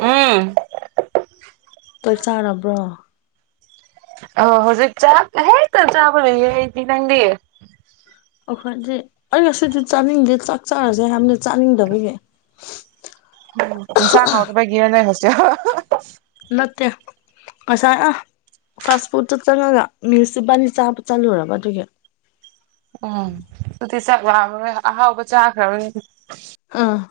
ꯎꯝ ꯆꯥꯛ ꯆꯥꯔꯕ꯭ꯔꯣ ꯑ ꯍꯧꯖꯤꯛ ꯆꯥ ꯍ ꯇ ꯆꯥꯕꯗꯤ ꯅꯪꯗꯤ ꯑꯩꯈꯣꯏꯗꯤ ꯑꯩ ꯉꯁꯤꯗꯤ ꯆꯥꯅꯤꯡꯗꯦ ꯆꯥꯛ ꯆꯥꯔꯁꯦ ꯍꯥꯏꯕꯅꯤ ꯆꯥꯅꯤꯡꯗꯕꯒꯤ ꯎ ꯏꯁꯥꯡ ꯍꯥꯎ ꯇ ꯒꯤꯔꯅꯦ ꯍꯁ ꯅꯠꯇ ꯉꯁꯥꯏ ꯑ ꯐꯥꯁ ꯐꯨꯗꯇ ꯆꯪꯉꯒ ꯃꯤꯁꯦ ꯕꯥꯅꯤ ꯆꯥꯕ ꯆꯠꯂꯨꯔꯕ ꯑꯗꯨꯒꯤ ꯎꯝ ꯗꯨꯗꯤ ꯆꯥꯛ ꯂꯥꯝꯃꯔꯣꯏ ꯑꯍꯥꯎꯕ ꯆꯥꯈ꯭ꯔꯕꯅꯤ__꯫ ꯎꯝ꯫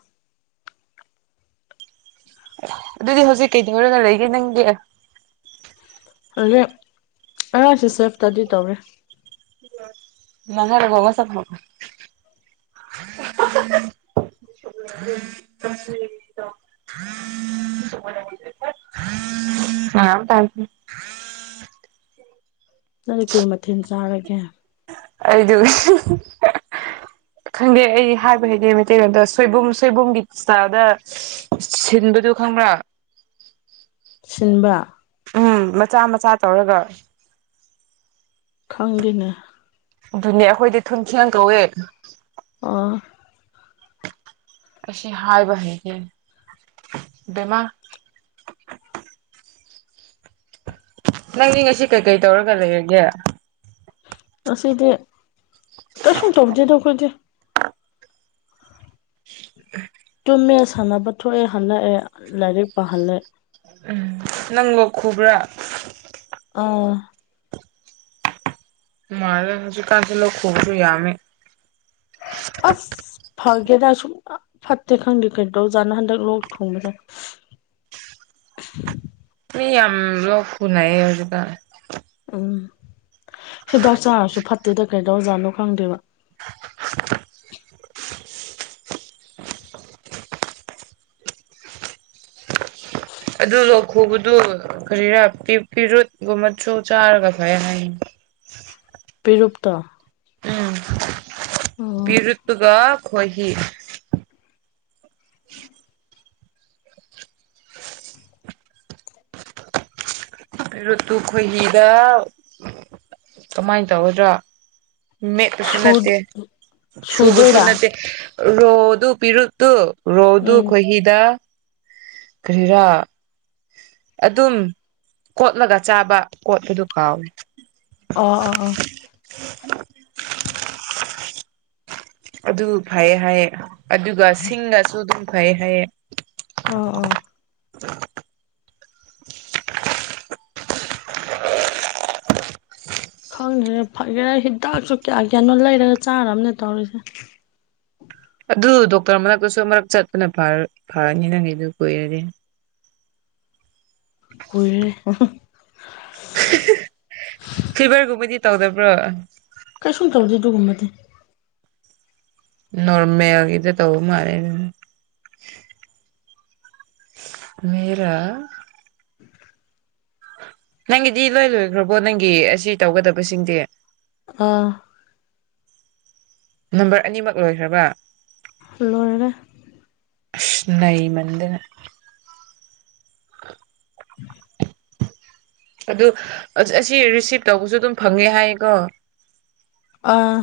ꯑꯗꯨꯗꯤ ꯍꯧꯖꯤꯛ ꯀꯩꯗꯧꯔꯒ ꯂꯩꯒꯦ ꯅꯪꯗꯤ꯫ ꯑꯒꯤ ꯑꯩ_ꯁꯦ ꯁꯦꯐ ꯁꯇꯗꯤ ꯇꯧꯔꯦ꯫ [unintelligible] [unintelligible] [unintelligible] ꯅꯪ ꯀꯩ ꯃꯊꯦꯜ ꯆꯥꯔꯒꯦ꯫ ꯑꯩꯗꯤ ꯎꯍꯨ__꯫ ꯈꯪꯗꯦ ꯑꯩ ꯍꯥꯏꯕ ꯍꯩꯇꯦ ꯃꯩꯇꯩꯂꯣꯟꯗꯣ ꯁꯣꯏꯕꯨꯝ ꯁꯣꯏꯕꯨꯝꯒꯤ ꯁꯇꯥꯏꯜꯗ꯫ ꯁꯤꯟꯕꯗꯨ ꯈꯪꯕ꯭ꯔꯥ꯫ ꯁꯤꯟꯕ꯫ ꯎꯝ ꯃꯆꯥ ꯃꯆꯥ ꯇꯧꯔꯒ꯫ ꯈꯪꯗꯦꯅꯦ꯫ ꯗꯨꯅꯦ ꯑꯩꯈꯣꯏꯗꯤ ꯊꯨꯟꯈꯤꯌꯥꯟ ꯀꯧꯌꯦ꯫ ꯑꯥ꯫ ꯑꯁꯤ ꯍꯥꯏꯕ ꯍꯩꯇꯦ ꯕꯦꯃꯥ꯫ ꯅꯪꯗꯤ ꯉꯁꯤ ꯀꯩꯀꯩ ꯇꯧꯔꯒ ꯂꯩꯔꯒꯦ꯫ ꯉꯁꯤꯗꯤ ꯀꯩꯁꯨꯝ ꯇꯧꯗꯦꯗ ꯑꯩꯈꯣꯏꯗꯤ꯫ [unintelligible] ꯇꯨꯝꯃꯦ ꯁꯥꯟꯅꯕ ꯊꯣꯛꯌꯦ ꯍꯜꯂꯛꯌꯦ ꯂꯥꯏꯔꯤꯛ ꯄꯥꯍꯜꯂꯦ꯫ ꯎꯝ ꯅꯪ ꯂꯣꯛ ꯈꯨꯕꯔꯥ꯫ ꯑꯥꯝ꯫ ꯃꯥꯜꯂꯦ ꯍꯧꯖꯤꯛꯀꯥꯟꯁꯦ ꯂꯣꯛ ꯈꯨꯕꯁꯨ ꯌꯥꯝꯃꯤ꯫ ꯑꯁ ꯐꯒꯦꯔꯥ ꯁꯨꯡ ꯐ ꯐꯠꯇꯦ ꯈꯪꯗꯦ ꯀꯩꯗꯧꯖꯥꯠꯅꯣ ꯍꯟꯗꯛ ꯂꯣꯛ ꯊꯨꯡꯕꯁꯦ꯫ ꯃꯤ ꯌꯥꯝ ꯂꯣꯛ ꯈꯨꯨꯅꯩꯌꯦ ꯍꯧꯖꯤꯛꯀꯥꯟ꯫ ꯎꯝ ꯍꯤꯗꯥꯛ ꯆꯥꯔꯁꯨ ꯐꯠꯇꯦꯗ ꯀꯩꯗꯧꯔꯥ ꯖꯥꯠꯅꯣ ꯈꯪꯗꯦꯕ꯫ ꯑꯗꯨ ꯂꯣꯛ ꯈꯨꯕꯗꯨ ꯀꯔꯤꯔꯥ ꯄꯤ_ ꯄꯤꯔꯨꯠ ꯒꯨꯝꯕꯥꯆꯨ ꯆꯥꯔꯒ ꯐꯩ ꯍꯥꯏꯌꯦꯅꯦ꯫ ꯄꯤꯔꯨꯞꯇꯣ꯫ ꯎꯝ ꯑꯣ ꯄꯤꯔꯨꯠꯇꯨꯒ ꯈꯣꯍꯤ꯫ [unintelligible] ꯔꯨꯠꯇꯨ ꯈꯣꯏꯍꯤꯗ ꯀꯃꯥꯏ ꯇꯧꯒꯗꯔꯥ꯫ ꯃꯦꯠꯄꯁꯨ ꯁꯨ ꯅꯠꯇꯦ ꯁꯨꯕꯁꯨ ꯁꯨꯗꯣꯏꯔꯥ ꯅꯠꯇꯦ ꯔꯣꯗꯨ ꯄꯤꯔꯨꯠꯇꯨ꯫ ꯔꯣꯗꯨ ꯎꯝ ꯈꯣꯏꯍꯤꯗ ꯀꯔꯤꯔꯥ꯫ ꯑꯗꯨꯝ ꯀꯣꯠꯂꯒ ꯆꯥꯕ ꯀꯣꯠꯄꯗꯨ ꯀꯥꯎꯔꯦ꯫ ꯑꯥ ꯑꯥꯑꯥ꯫ [inaudible] ꯑꯗꯨ ꯐꯩꯌꯦ ꯍꯥꯏꯌꯦ ꯑꯗꯨꯒ ꯁꯤꯡꯅꯥꯁꯨ ꯑꯗꯨꯝ ꯐꯩꯌꯦ ꯍꯥꯏꯌꯦ꯫ ꯑꯥ ꯑꯥ꯫ ꯈꯪꯗꯔꯦ ꯐꯒꯦꯔꯥ ꯍꯤꯗꯥꯛꯁꯨ ꯀꯌꯥ ꯀꯌꯥꯅꯣ ꯂꯩꯔꯒ ꯆꯥꯔꯕꯅꯦ ꯇꯧꯔꯤꯁꯦ꯫ ꯑꯗꯨ ꯗꯣꯛꯇꯔ ꯃꯅꯥꯛꯇꯁꯨ ꯑꯃꯥꯔꯛ ꯆꯠꯄꯅ ꯐꯔꯥ_ꯐꯅꯤ ꯅꯪꯒꯤꯗꯣ ꯀꯨꯏꯔꯗꯤ꯫ ꯀꯨꯏꯔꯦ ꯍꯍꯥ꯫ ꯐꯤꯚꯔ ꯒꯨꯝꯕꯗꯤ ꯇꯧꯗꯕ꯭ꯔꯣ꯫ ꯀꯩꯁꯨꯝ ꯇꯧꯗꯦ ꯗꯨꯒꯨꯝꯕꯗꯤ꯫ ꯅꯣꯔꯃꯦꯜꯒꯤꯗ ꯇꯧꯕ ꯃꯥꯜꯂꯦ ꯑꯗꯨ__꯫ ꯃꯦꯔꯥ꯫ ꯅꯪꯒꯤꯗꯤ ꯂꯣꯏ ꯂꯣꯏꯒꯔꯥꯕꯣ ꯅꯪꯒꯤ ꯑꯁꯤ ꯇꯧꯒꯗꯕꯁꯤꯡꯗꯤ꯫ ꯑꯥ꯫ ꯅꯝꯕꯔ ꯑꯅꯤꯃꯛ ꯂꯣꯏꯈ꯭ꯔꯕ꯫ ꯂꯣꯏꯔꯔꯦ ꯅꯃꯗꯅ ꯎ ꯑꯗꯨ ꯑꯁꯤ ꯔꯤꯁꯤꯞ ꯇꯧꯕꯁꯨ ꯑꯗꯨꯝ ꯐꯪꯉꯦ ꯍꯥꯏꯌꯦꯀꯣ ꯑꯥ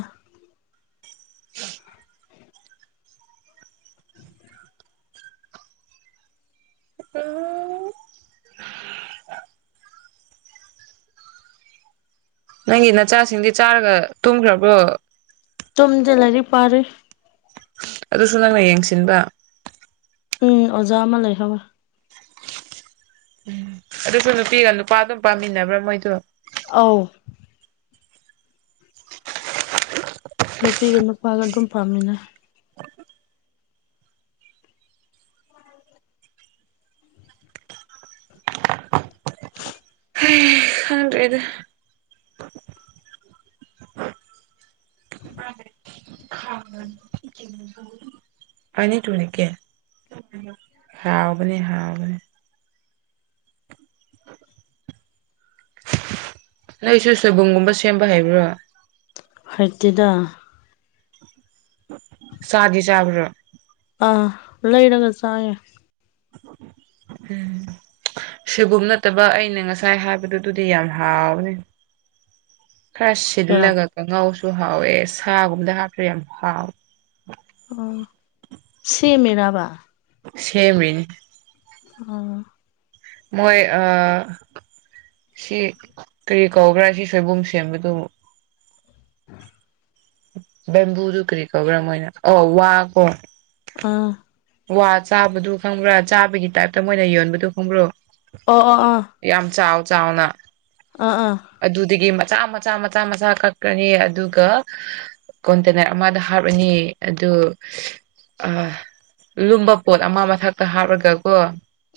ꯎ ꯅꯪꯒꯤ ꯅꯆꯥꯁꯤꯡꯗꯤ ꯆꯥꯔꯒ ꯇꯨꯝꯒꯔꯕꯣ꯫ ꯆꯨꯝꯗꯂꯔꯤ ꯄꯥꯔ ꯑꯗꯨꯁꯨ ꯅꯪꯅ ꯌꯦꯡꯁꯤꯟꯕ ꯎꯝ ꯑꯣꯖꯥ ꯑꯃ ꯂꯩꯍꯧꯋꯦ ꯎꯝ ꯑꯗꯨꯁꯨ ꯅꯨꯄꯤꯒ ꯅꯨꯄꯥ ꯑꯗꯨꯝ ꯄꯥꯝꯃꯤꯟꯅꯕ꯭ꯔꯥ ꯃꯣꯏꯗꯣ ꯑꯧ ꯅꯨꯄꯤꯒ ꯅꯨꯄꯥꯒ ꯑꯗꯨꯝ ꯄꯥꯝꯃꯤꯅ ꯍ ꯑꯗꯨ [unintelligible] ꯄꯅꯤꯗꯨꯨꯅꯤ ꯀꯦ ꯍꯥꯎꯕꯅꯦ ꯍꯥꯎꯕꯅꯦ ꯅ ꯅ ꯑꯩꯁꯨ ꯁꯣꯏꯕꯨꯝꯒꯨꯝꯕ ꯁꯦꯝꯕ ꯍꯥꯏꯕ꯭ꯔꯣ ꯍꯥꯏꯛꯇꯦꯗ ꯁꯥꯗꯤ ꯆꯕ꯭ꯔ ꯑꯥ ꯂꯩꯔꯒ ꯆꯥꯏꯌꯦꯦ ꯍꯝ ꯁꯤꯒꯨꯝ ꯅꯠꯇꯕ ꯑꯩꯅ ꯉꯁꯥꯏ ꯍꯥꯏꯕꯗꯨꯗꯨꯗꯤ ꯌꯥꯝ ꯍꯥꯎꯋꯦ ꯈꯔ ꯀꯅꯥ ꯁꯤꯜꯂꯒ ꯀꯥꯡꯉꯥꯎꯁꯨ ꯍꯥꯎꯋꯦ ꯁꯥꯒꯨꯝꯕꯗ ꯍꯥꯞꯁꯨ ꯌꯥꯝ ꯍꯥꯎꯋꯦ ꯑꯣ ꯁꯤꯃꯤꯔꯥꯕ ꯁꯦꯝꯔꯤꯅꯦ ꯑꯥ ꯃꯣꯏ ꯑ ꯁꯤ ꯀꯔꯤ ꯀꯧꯒ꯭ꯔꯥ ꯁꯤ ꯁꯣꯏꯕꯨꯝ ꯁꯦꯝꯕꯗꯨ ꯕꯦꯝꯕꯨꯗꯨ ꯀꯔꯤ ꯀꯧꯕ꯭ꯔꯥ ꯃꯣꯏꯅ ꯑ ꯋꯥ ꯀꯣ ꯑꯥ ꯋꯥ ꯆꯥꯕꯗꯨ ꯈꯪꯕ꯭ꯔꯥ ꯆꯥꯕꯒꯤ ꯇꯥꯏꯞꯇ ꯃꯣꯏꯅ ꯌꯣꯟꯕꯗꯨ ꯈꯪꯕ꯭ꯔꯣ ꯑꯣ ꯑ ꯑꯥ ꯌꯥꯝ ꯆꯥꯎ ꯆꯥꯎꯅ ꯑꯥ ꯑꯥ ꯑꯗꯨꯗꯒꯤ ꯃꯆꯥ ꯃꯆꯥ ꯃꯆꯥ ꯃꯆꯥ ꯀꯛꯀꯅꯤ ꯑꯗꯨꯒ ꯀꯣꯟꯇꯦꯅꯔ ꯑꯃꯗ ꯍꯥꯞꯂꯅꯤ ꯑꯗꯨ ꯑ ꯂꯨꯝꯕ ꯄꯣꯠ ꯑꯃ ꯃꯊꯛꯇ ꯍꯥꯞꯂꯒꯀꯣ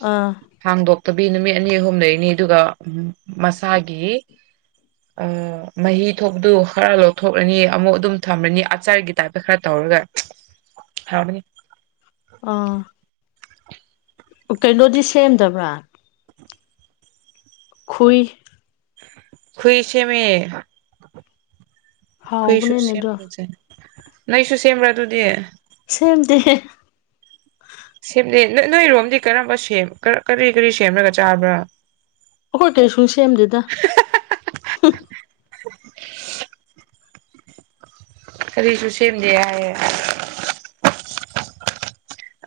ꯑꯥ ꯍꯥꯡꯗꯣꯛꯇꯕꯤ ꯅꯨꯃꯤꯠ ꯑꯅꯤ ꯑꯍꯨꯝꯗꯅꯤ ꯑꯗꯨꯒ ꯃꯁꯥꯒꯤ ꯃꯍꯤ ꯊꯣꯛꯇ ꯈꯔ ꯂꯧꯊꯣꯛꯂꯅꯤ ꯑꯃꯨꯛ ꯑꯗꯨꯝ ꯊꯝꯃꯅꯤ ꯑꯆꯥꯔꯒꯤ ꯇꯥꯏꯞꯇ ꯈꯔ ꯇꯧꯔꯒ [inaudible] ꯍꯥꯎꯅꯤ ꯑꯥ ꯀꯩꯅꯣꯗꯤ ꯁꯦꯝꯗꯕ꯭ꯔꯥ ꯈꯨꯏ ꯈꯨꯏꯁꯦ ꯃꯦ ꯈꯨꯏꯁꯨ ꯍꯥꯎꯕꯅꯤꯅꯦ ꯑꯗꯣ [unintelligible] ꯅꯪꯁꯨ ꯁꯦꯝꯕ꯭ꯔꯥ ꯑꯗꯨꯗꯤ ꯁꯦꯝꯗꯤ ꯁꯦꯝꯅꯩ ꯅꯣꯏ ꯅꯣꯏꯔꯣꯝꯗꯤ ꯀꯔꯝꯕ ꯀꯔꯤ ꯀꯔꯤ ꯁꯦꯝꯂꯒ ꯆꯥꯕ꯭ꯔꯥ ꯑꯩꯈꯣꯏ ꯀꯩ ꯁꯨꯝ ꯁꯦꯝꯗꯦꯗ ꯀꯔꯤꯁꯨꯨ ꯁꯦꯝꯗꯦ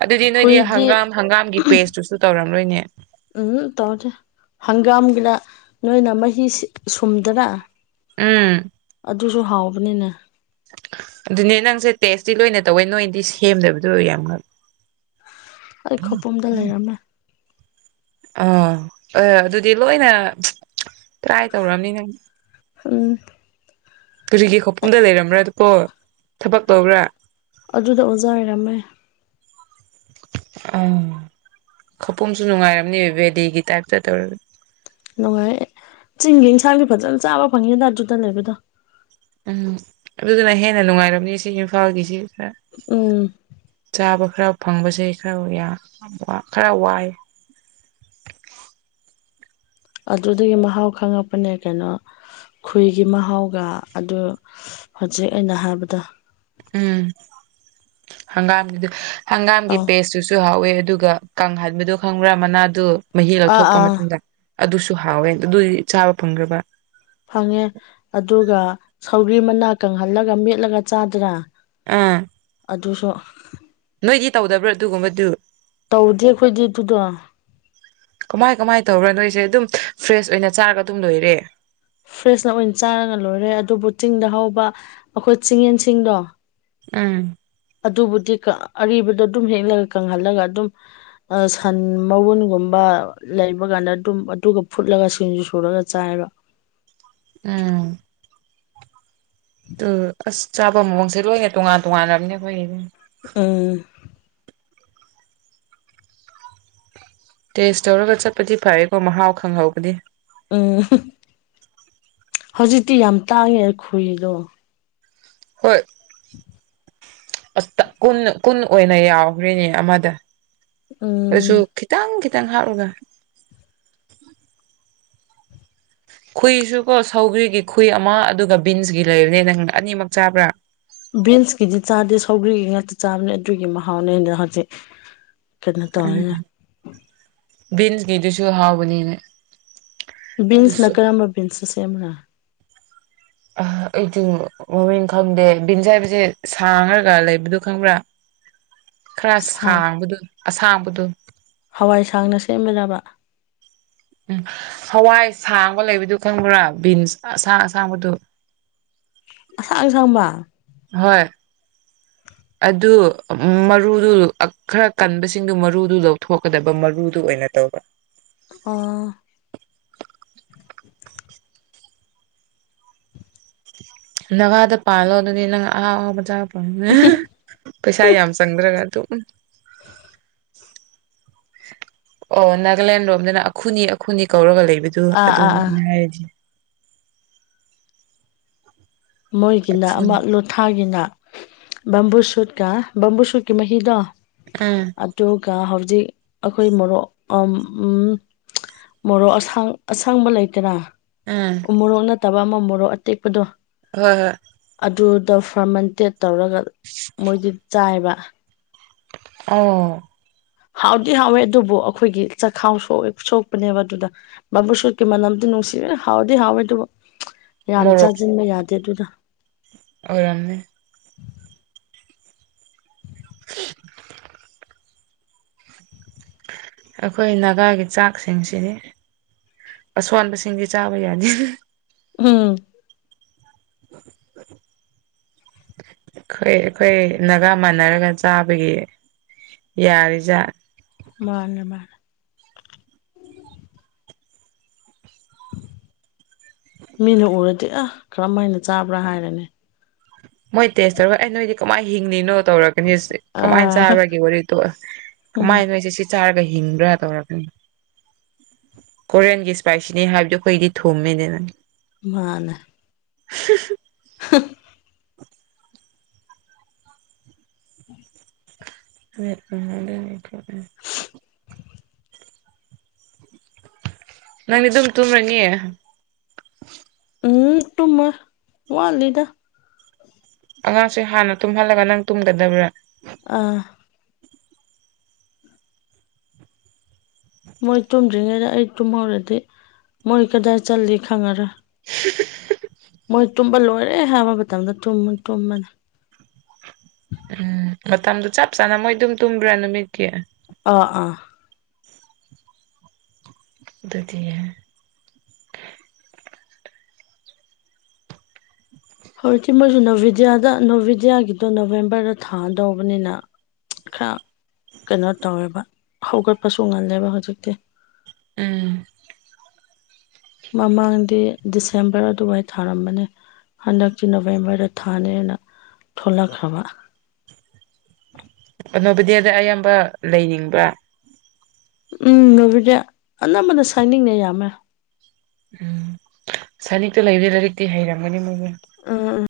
ꯑꯗꯨꯗꯤ ꯅꯣꯏꯗꯤ ꯈꯣꯏꯗꯤ ꯍꯪꯒꯥꯝ ꯍꯪꯒꯥꯝꯒꯤ ꯄꯦꯁꯇꯨꯁꯨ ꯇꯧꯔꯝꯂꯣꯏꯅꯦ ꯎꯝ ꯇꯧꯗꯦ ꯍꯪꯒꯥꯝꯒꯤꯅ ꯅꯣꯏꯅ ꯃꯍꯤꯁꯤ ꯁꯨꯝꯗꯔ ꯎꯝ ꯑꯗꯨꯁꯨ ꯍꯥꯎꯕꯅꯤꯅ‌ꯦ ꯑꯗꯨꯅꯦ ꯅꯪꯁꯦ ꯇꯦꯁꯇꯤ ꯂꯣꯏꯅ ꯇꯧꯋꯦ ꯅꯣꯏꯗꯤ ꯁꯦꯝꯗꯕꯗꯣ ꯌꯥꯝ ꯑꯩ ꯈꯧꯄꯨꯝꯗ ꯂꯩꯔꯝꯃꯦ ꯑꯥ ꯍꯣꯏꯣꯏ ꯑꯗꯨꯗꯤ ꯂꯣꯏꯅ ꯇ꯭ꯔꯥꯏ ꯇꯧꯔꯝꯅꯤ ꯅꯪ ꯎꯝ ꯇꯨꯔꯤꯒꯤ ꯈꯣꯛꯄꯨꯝꯗ ꯂꯩꯔꯝꯕ꯭ꯔꯥ ꯀꯣ ꯊꯕꯛ ꯇꯧꯕ꯭ꯔꯥ ꯑꯗꯨꯗ ꯑꯣꯖꯥ ꯑꯣꯏꯔꯝꯃꯦ ꯑ ꯈꯧꯄꯨꯝꯁꯨ ꯅꯨꯡꯉꯥꯏꯔꯝꯅꯦꯕ ꯕꯦꯗꯤꯒꯤ ꯇꯥꯏꯞꯇ ꯇꯧꯔꯒ ꯅꯨꯡꯉꯥꯏ ꯑꯦ ꯆꯤꯡꯒꯤ ꯏꯟꯁꯥꯡꯗꯤ ꯐꯖꯅ ꯆꯥꯕ ꯐꯪꯉꯦꯗ ꯑꯗꯨꯗꯂꯩꯕꯗꯣ ꯎꯝ ꯑꯗꯨꯗꯨꯅ ꯍꯦꯟꯅ ꯅꯨꯡꯉꯥꯏꯔꯝꯅꯤ ꯁꯤ ꯏꯝꯐꯥꯜꯒꯤꯁꯤ ꯈꯔ ꯎꯝ ꯆꯥꯕ ꯈꯔ ꯐꯪꯕꯁꯦ ꯈꯔ ꯈꯔ ꯋꯥꯏ ꯑꯗꯨꯗꯒꯤ ꯃꯍꯥꯎ ꯈꯪꯉꯛꯄꯅꯦ ꯀꯩꯅꯣ ꯈꯣꯏꯒꯤ ꯃꯍꯥꯎꯒ ꯑꯗꯨ ꯍꯧꯖꯤꯛ ꯑꯩꯅ ꯍꯥꯏꯕꯗ ꯎꯝ ꯍꯪꯒꯥꯝꯒꯤ ꯍꯪꯒꯥꯝꯒꯤ ꯑꯥ ꯄꯦꯁꯇꯨꯁꯨ ꯍꯥꯎꯋꯦ ꯑꯗꯨꯒ ꯀꯥꯡꯍꯥꯏꯕꯗꯨ ꯈꯪꯕ꯭ꯔꯥ ꯃꯅꯥꯗꯨ ꯃꯍꯤ ꯑꯥ ꯂꯧꯊꯣꯛꯄ ꯑꯥ ꯃꯇꯨꯡꯗ ꯑꯗꯨꯁꯨ ꯍꯥꯎꯋꯦ ꯑꯗꯨꯗꯤ ꯆꯥꯕ ꯐꯪꯈ꯭ꯔꯕ ꯐꯪꯉꯦ ꯑꯗꯨꯒ ꯁꯧꯔꯤ ꯃꯅꯥ ꯀꯪꯍꯜꯂꯒ ꯃꯦꯠꯂꯒ ꯆꯥꯗꯔꯥ ꯑꯥ ꯑꯗꯨꯁꯨ ꯅꯣꯏꯗꯤ ꯇꯧꯗꯕ꯭ꯔꯥ ꯑꯗꯨꯒꯨꯝꯕꯗꯨ ꯇꯧꯗꯦ ꯑꯩꯈꯣꯏꯗꯤ ꯑꯗꯨꯗꯣ ꯀꯃꯥꯏ ꯀꯃꯥꯏ ꯇꯧꯕ ꯅꯣꯏꯁꯦ ꯑꯗꯨꯝ ꯐ꯭ꯔꯦꯁ ꯑꯣꯏꯅ ꯆꯥꯔꯒ ꯑꯗꯨꯝ ꯂꯣꯏꯔꯦ ꯐ꯭ꯔꯦꯁꯅ ꯑꯣꯏꯅ ꯆꯥꯔꯒ ꯂꯣꯏꯔꯦ ꯑꯗꯨꯕꯨ ꯆꯤꯡꯗ ꯍꯧꯕ ꯑꯩꯈꯣꯏ ꯆꯤꯡꯌꯦꯟꯁꯤꯡꯗꯣ ꯎꯝ ꯑꯗꯨꯕꯨꯗꯤ ꯑꯔꯤꯕꯗꯣ ꯑꯗꯨꯝ ꯍꯦꯛꯂꯒ ꯀꯪꯍꯜꯂꯒ ꯑꯗꯨꯝ ꯁꯟ ꯃꯒꯨꯟꯒꯨꯝꯕ ꯂꯩꯕ ꯀꯥꯟꯗ ꯑꯗꯨꯝ ꯑꯗꯨꯒ ꯐꯨꯠꯂꯒ ꯁꯤꯡꯖꯨ ꯁꯨꯔꯒ ꯆꯥꯏꯕ ꯎꯝ ꯑ ꯑꯁ ꯆꯥꯕ ꯃꯑꯣꯡꯁꯦ ꯂꯣꯏꯅ ꯇꯣꯉꯥꯟ ꯇꯣꯉꯥꯟꯅꯦ ꯑꯩꯈꯣꯏꯒꯤ ꯎꯝ ꯇꯦꯁ ꯇꯧꯔꯒ ꯆꯠꯄꯗꯤ ꯐꯔꯀꯣ ꯃꯍꯥꯎ ꯈꯪꯍꯧꯕꯗꯤ ꯎꯝ ꯍꯧꯖꯤꯛꯇꯤ ꯌꯥꯝ ꯇꯥꯡꯉꯦꯈꫭꯔꯤꯗꯣ ꯍꯣꯏ ꯑ ꯀꯟ ꯀꯟ ꯑꯣꯏꯅ ꯌꯥꯎꯈꯔꯤꯅꯦ ꯑꯃꯗ ꯎꯝ ꯑꯗꯨꯁꯨ ꯈꯤꯇꯪ ꯈꯤꯇꯪ ꯍꯥꯞꯂꯒ ꯈꯨꯨꯏꯁꯨ ꯀꯣ ꯁꯧꯒꯔꯤꯒꯤ ꯈꯨꯨꯏ ꯑꯃ ꯑꯗꯨꯒ ꯕꯤꯟꯁꯀꯤ ꯂꯩꯕꯅꯦ ꯅꯪ ꯑꯅꯤꯃꯛ ꯆꯥꯕ꯭ꯔꯥ ꯕꯤꯟꯁꯀꯤꯗꯤ ꯆꯥꯗꯦ ꯁꯧꯒ꯭ꯔꯤꯒꯤ ꯉꯥꯛꯇ ꯆꯥꯕꯅꯦ ꯑꯗꯨꯒꯤ ꯃꯍꯥꯎꯅꯦ ꯍꯧꯖꯤꯛ ꯀꯩꯅꯣ ꯇꯧꯔꯦꯅ ꯎꯝ ꯕꯤꯟꯁꯒꯤꯗꯨꯁꯨ ꯍꯥꯎꯕꯅꯤꯅꯦ ꯕꯤꯟꯁꯅ ꯑꯗꯨꯁꯨ ꯀꯔꯝꯕ ꯕꯤꯟꯁꯅ ꯁꯦꯝꯕꯔ ꯑ ꯑꯩꯗꯤ ꯃꯃꯤꯡ ꯈꯪꯗꯦ ꯕꯤꯟꯁ ꯍꯥꯏꯕꯁꯦ ꯁꯥꯡꯉ꯭ꯔꯒ ꯂꯩꯕꯗꯣ ꯈꯪꯕ꯭ꯔꯥ ꯈꯔ ꯁꯥꯡ ꯁꯥꯡꯕꯗꯣ ꯑꯁꯥꯡꯕꯗꯣ ꯍꯋꯥꯏ ꯁꯥꯡꯅ ꯁꯦꯝꯕꯔꯕ ꯎꯝ ꯍꯋꯥꯏ ꯁꯥꯡꯕ ꯂꯩꯕꯗꯨ ꯈꯪꯕ꯭ꯔꯥ ꯕꯤꯟꯁ ꯑꯁꯥꯡ ꯑꯁꯥꯡꯕꯗꯨ ꯑꯁꯥꯡ ꯁꯥꯡꯕ ꯍꯣꯏ [inaudible] ꯑꯗꯨ ꯃꯔꯨꯗꯨ ꯈꯔ ꯀꯟꯕꯁꯤꯡꯗꯨ ꯃꯔꯨꯗꯨ ꯂꯧꯊꯣꯛꯀꯗꯕ ꯃꯔꯨꯗꯨ ꯑꯣꯏꯅ ꯇꯧꯕ ꯑꯥ ꯅꯥꯒꯥꯗ ꯄꯥꯜꯂꯣ ꯑꯗꯨꯗꯤ ꯅꯪ ꯑꯍꯥꯎ ꯑꯍꯥꯎꯕ ꯆꯥꯕ ꯐꯪꯕꯅꯦ꯫ ꯄꯩꯁꯥ ꯌꯥꯝ ꯆꯪꯗ꯭ꯔꯒ ꯑꯗꯨꯝ ꯑꯣ ꯅꯥꯒꯥꯂꯦꯟ ꯂꯣꯝꯗꯅ ꯑꯈꯨꯅꯤ ꯑꯈꯨꯅꯤ ꯀꯧꯔꯒ ꯂꯩꯕꯗꯨ ꯑꯥ ꯑꯥ ꯑꯗꯨꯅꯤ ꯑꯥ ꯑꯩꯅ ꯍꯥꯏꯔꯗꯤ ꯃꯣꯏꯒꯤꯗ ꯑꯃ ꯑꯈꯨꯅꯤ ꯂꯨꯠ ꯊꯥꯒꯤꯅ ꯕꯝꯕꯨ ꯁꯨꯠꯀ ꯕꯝꯕꯨ ꯁꯨꯠꯀꯤ ꯃꯍꯤꯗꯣ ꯎꯝ ꯑꯗꯨꯒ ꯍꯧꯖꯤꯛ ꯑꯩꯈꯣꯏ ꯃꯣꯔꯣꯛ ꯎꯝ ꯃꯣꯔꯣꯛ ꯑꯁꯥꯡ ꯑꯁꯪꯕ ꯂꯩꯇꯅ ꯎꯝ ꯃꯣꯔꯣꯛ ꯅꯠꯇꯕ ꯑꯃ ꯃꯣꯔꯣꯛ ꯑꯇꯦꯛꯄꯗꯣ ꯍꯣꯏ ꯍꯣꯏ ꯑꯗꯨꯗ ꯐꯔꯃꯦꯟꯇꯦꯠ ꯇꯧꯔꯒ ꯃꯣꯏꯗꯤ ꯆꯥꯏꯕ ꯑꯥ ꯍꯥꯎꯗꯤ ꯍꯥꯎꯋꯦ ꯑꯗꯨꯕꯨ ꯑꯩꯈꯣꯏꯒꯤ ꯆꯈꯥꯎ ꯁꯣꯛꯑꯦ ꯁꯣꯛꯄꯅꯦꯕ ꯑꯗꯨꯗ ꯕꯥꯕꯨ ꯁꯠꯀꯤ ꯃꯅꯝꯇ ꯅꯨꯡꯁꯤꯔꯦ ꯍꯥꯎꯗꯤ ꯍꯥꯎꯋꯦ ꯑꯗꯨꯕꯨ ꯌꯥꯝ ꯃꯣꯔꯣꯛ ꯆꯥꯁꯤꯟꯕ ꯌꯥꯗꯦ ꯑꯗꯨꯗ ꯑꯣꯏꯔꯝꯅꯤ ꯁꯤꯠ ꯑꯩꯈꯣꯏ ꯅꯥꯒꯥꯒꯤ ꯆꯥꯛꯁꯤꯡꯁꯤꯅꯤ ꯑꯁꯣꯟꯕꯁꯤꯡꯗꯤ ꯆꯥꯕ ꯌꯥꯗꯦ ꯎꯝ ꯑꯩꯈꯣꯏ ꯑꯩꯈꯣꯏ ꯅꯥꯒꯥ ꯃꯥꯟꯅꯔꯒ ꯆꯥꯕꯒꯤ ꯌꯥꯔꯤꯖꯠꯅꯤ ꯃꯥꯅꯦ ꯃꯥꯅꯦ ꯃꯤꯅ ꯎꯔꯗꯤ ꯑ ꯀꯔꯝ ꯍꯥꯏꯅ ꯆꯥꯕ꯭ꯔꯥ ꯍꯥꯏꯔꯅꯤ ꯃꯣꯏ ꯇꯦꯁ ꯇꯧꯔꯒ ꯑꯩ ꯅꯣꯏꯗꯤ ꯀꯃꯥꯏꯅ ꯍꯤꯡꯂꯤꯅꯣ ꯇꯧꯔꯛ ꯀꯁ ꯀꯃꯥꯏꯅ ꯑꯥ ꯆꯥꯕ꯭ꯔꯒꯦ ꯋꯥꯔꯤꯗꯣ ꯎꯝ ꯀꯃꯥꯏꯅꯣꯏꯁꯦ ꯁꯤ ꯆꯥꯔꯒ ꯍꯤꯡꯕ꯭ꯔꯥ ꯇꯧꯔꯛꯀꯅꯤ ꯀꯣꯔꯤꯌꯟꯒꯤ ꯏꯁꯄꯥꯏꯁꯤꯅꯤ ꯍꯥꯏꯕꯗꯨ ꯑꯩꯈꯣꯏꯗꯤ ꯊꯨꯝꯃꯦꯅꯦ ꯅ ꯃꯥꯅꯦ ꯍꯨꯝ ꯍꯨꯝ [unintelligible] ꯍꯨꯡ [unintelligible] ꯅꯪꯗꯤ ꯑꯗꯨꯝ ꯇꯨꯝꯔꯅꯤ ꯎꯝ ꯇꯨꯝꯃꯣꯏ ꯋꯥꯠꯂꯤꯗ ꯑꯉꯥꯡꯁꯤꯡ ꯍꯥꯟꯅ ꯇꯨꯝꯍꯜꯂꯒ ꯅꯪ ꯇꯨꯝꯒꯗꯕ꯭ꯔꯥ ꯑꯥ ꯃꯣꯏ ꯇꯨꯝꯗ꯭ꯔꯤꯉꯩꯗ ꯑꯩ ꯇꯨꯝꯍꯧꯔꯗꯤ ꯃꯣꯏ ꯀꯗꯥꯏ ꯆꯜꯂꯤ ꯈꯪꯉꯔꯣꯏ [unintelligible] ꯃꯣꯏ ꯇꯨꯝꯕ ꯂꯣꯏꯔꯦ ꯍꯥꯏꯕ ꯃꯇꯝꯗ ꯇꯨꯝꯃ ꯇꯨꯝꯃꯅꯤ ꯎꯝ ꯃꯇꯝꯗꯨ ꯆꯞ ꯆꯥꯅ ꯃꯣꯏ ꯑꯗꯨꯝ ꯇꯨꯝꯕ꯭ꯔꯥ ꯅꯨꯃꯤꯠꯀꯤ ꯑꯥ ꯑꯥ ꯑꯗꯨꯗꯤꯅꯦ ꯍꯧꯖꯤꯛꯇꯤ ꯃꯣꯏꯁꯨ ꯅꯣꯚꯦꯗꯤꯌꯥꯗ ꯅꯣꯚꯦꯗꯤꯌꯥꯒꯤꯗꯣ ꯅꯣꯕꯦꯝꯕꯔꯗ ꯊꯥꯗꯧꯕꯅꯤꯅ ꯈꯔ ꯀꯩꯅꯣ ꯇꯧꯋꯦꯕ ꯍꯧꯒꯠꯄꯁꯨ ꯉꯜꯂꯦꯕ ꯍꯧꯖꯤꯛꯇꯤ ꯎꯝ ꯃꯃꯥꯡꯗꯤ ꯗꯤꯁꯦꯝꯕꯔ ꯑꯗꯨꯋꯥꯏ ꯊꯥꯔꯝꯕꯅꯤ ꯍꯟꯗꯛꯇꯤ ꯅꯣꯕꯦꯝꯕꯔꯗ ꯊꯥꯅꯦꯅ ꯊꯣꯛꯂꯛꯈ꯭ꯔꯕ ꯅꯣꯚꯣꯗꯤꯌꯥꯗ ꯑꯌꯥꯝꯕ ꯂꯩꯅꯤꯡꯕ꯭ꯔꯥ ꯎꯝ ꯅꯣꯚꯣꯗꯤꯌꯥ ꯑꯅꯝꯕꯅ ꯁꯥꯏꯅꯤꯛꯅ ꯌꯥꯝꯃꯦ ꯎꯝ ꯁꯅꯤꯛꯇ ꯂꯩꯔꯦ ꯂꯥꯏꯔꯤꯛꯇꯤ ꯍꯩꯔꯝꯒꯅꯤ ꯃꯣꯏꯗꯨ ꯎꯝ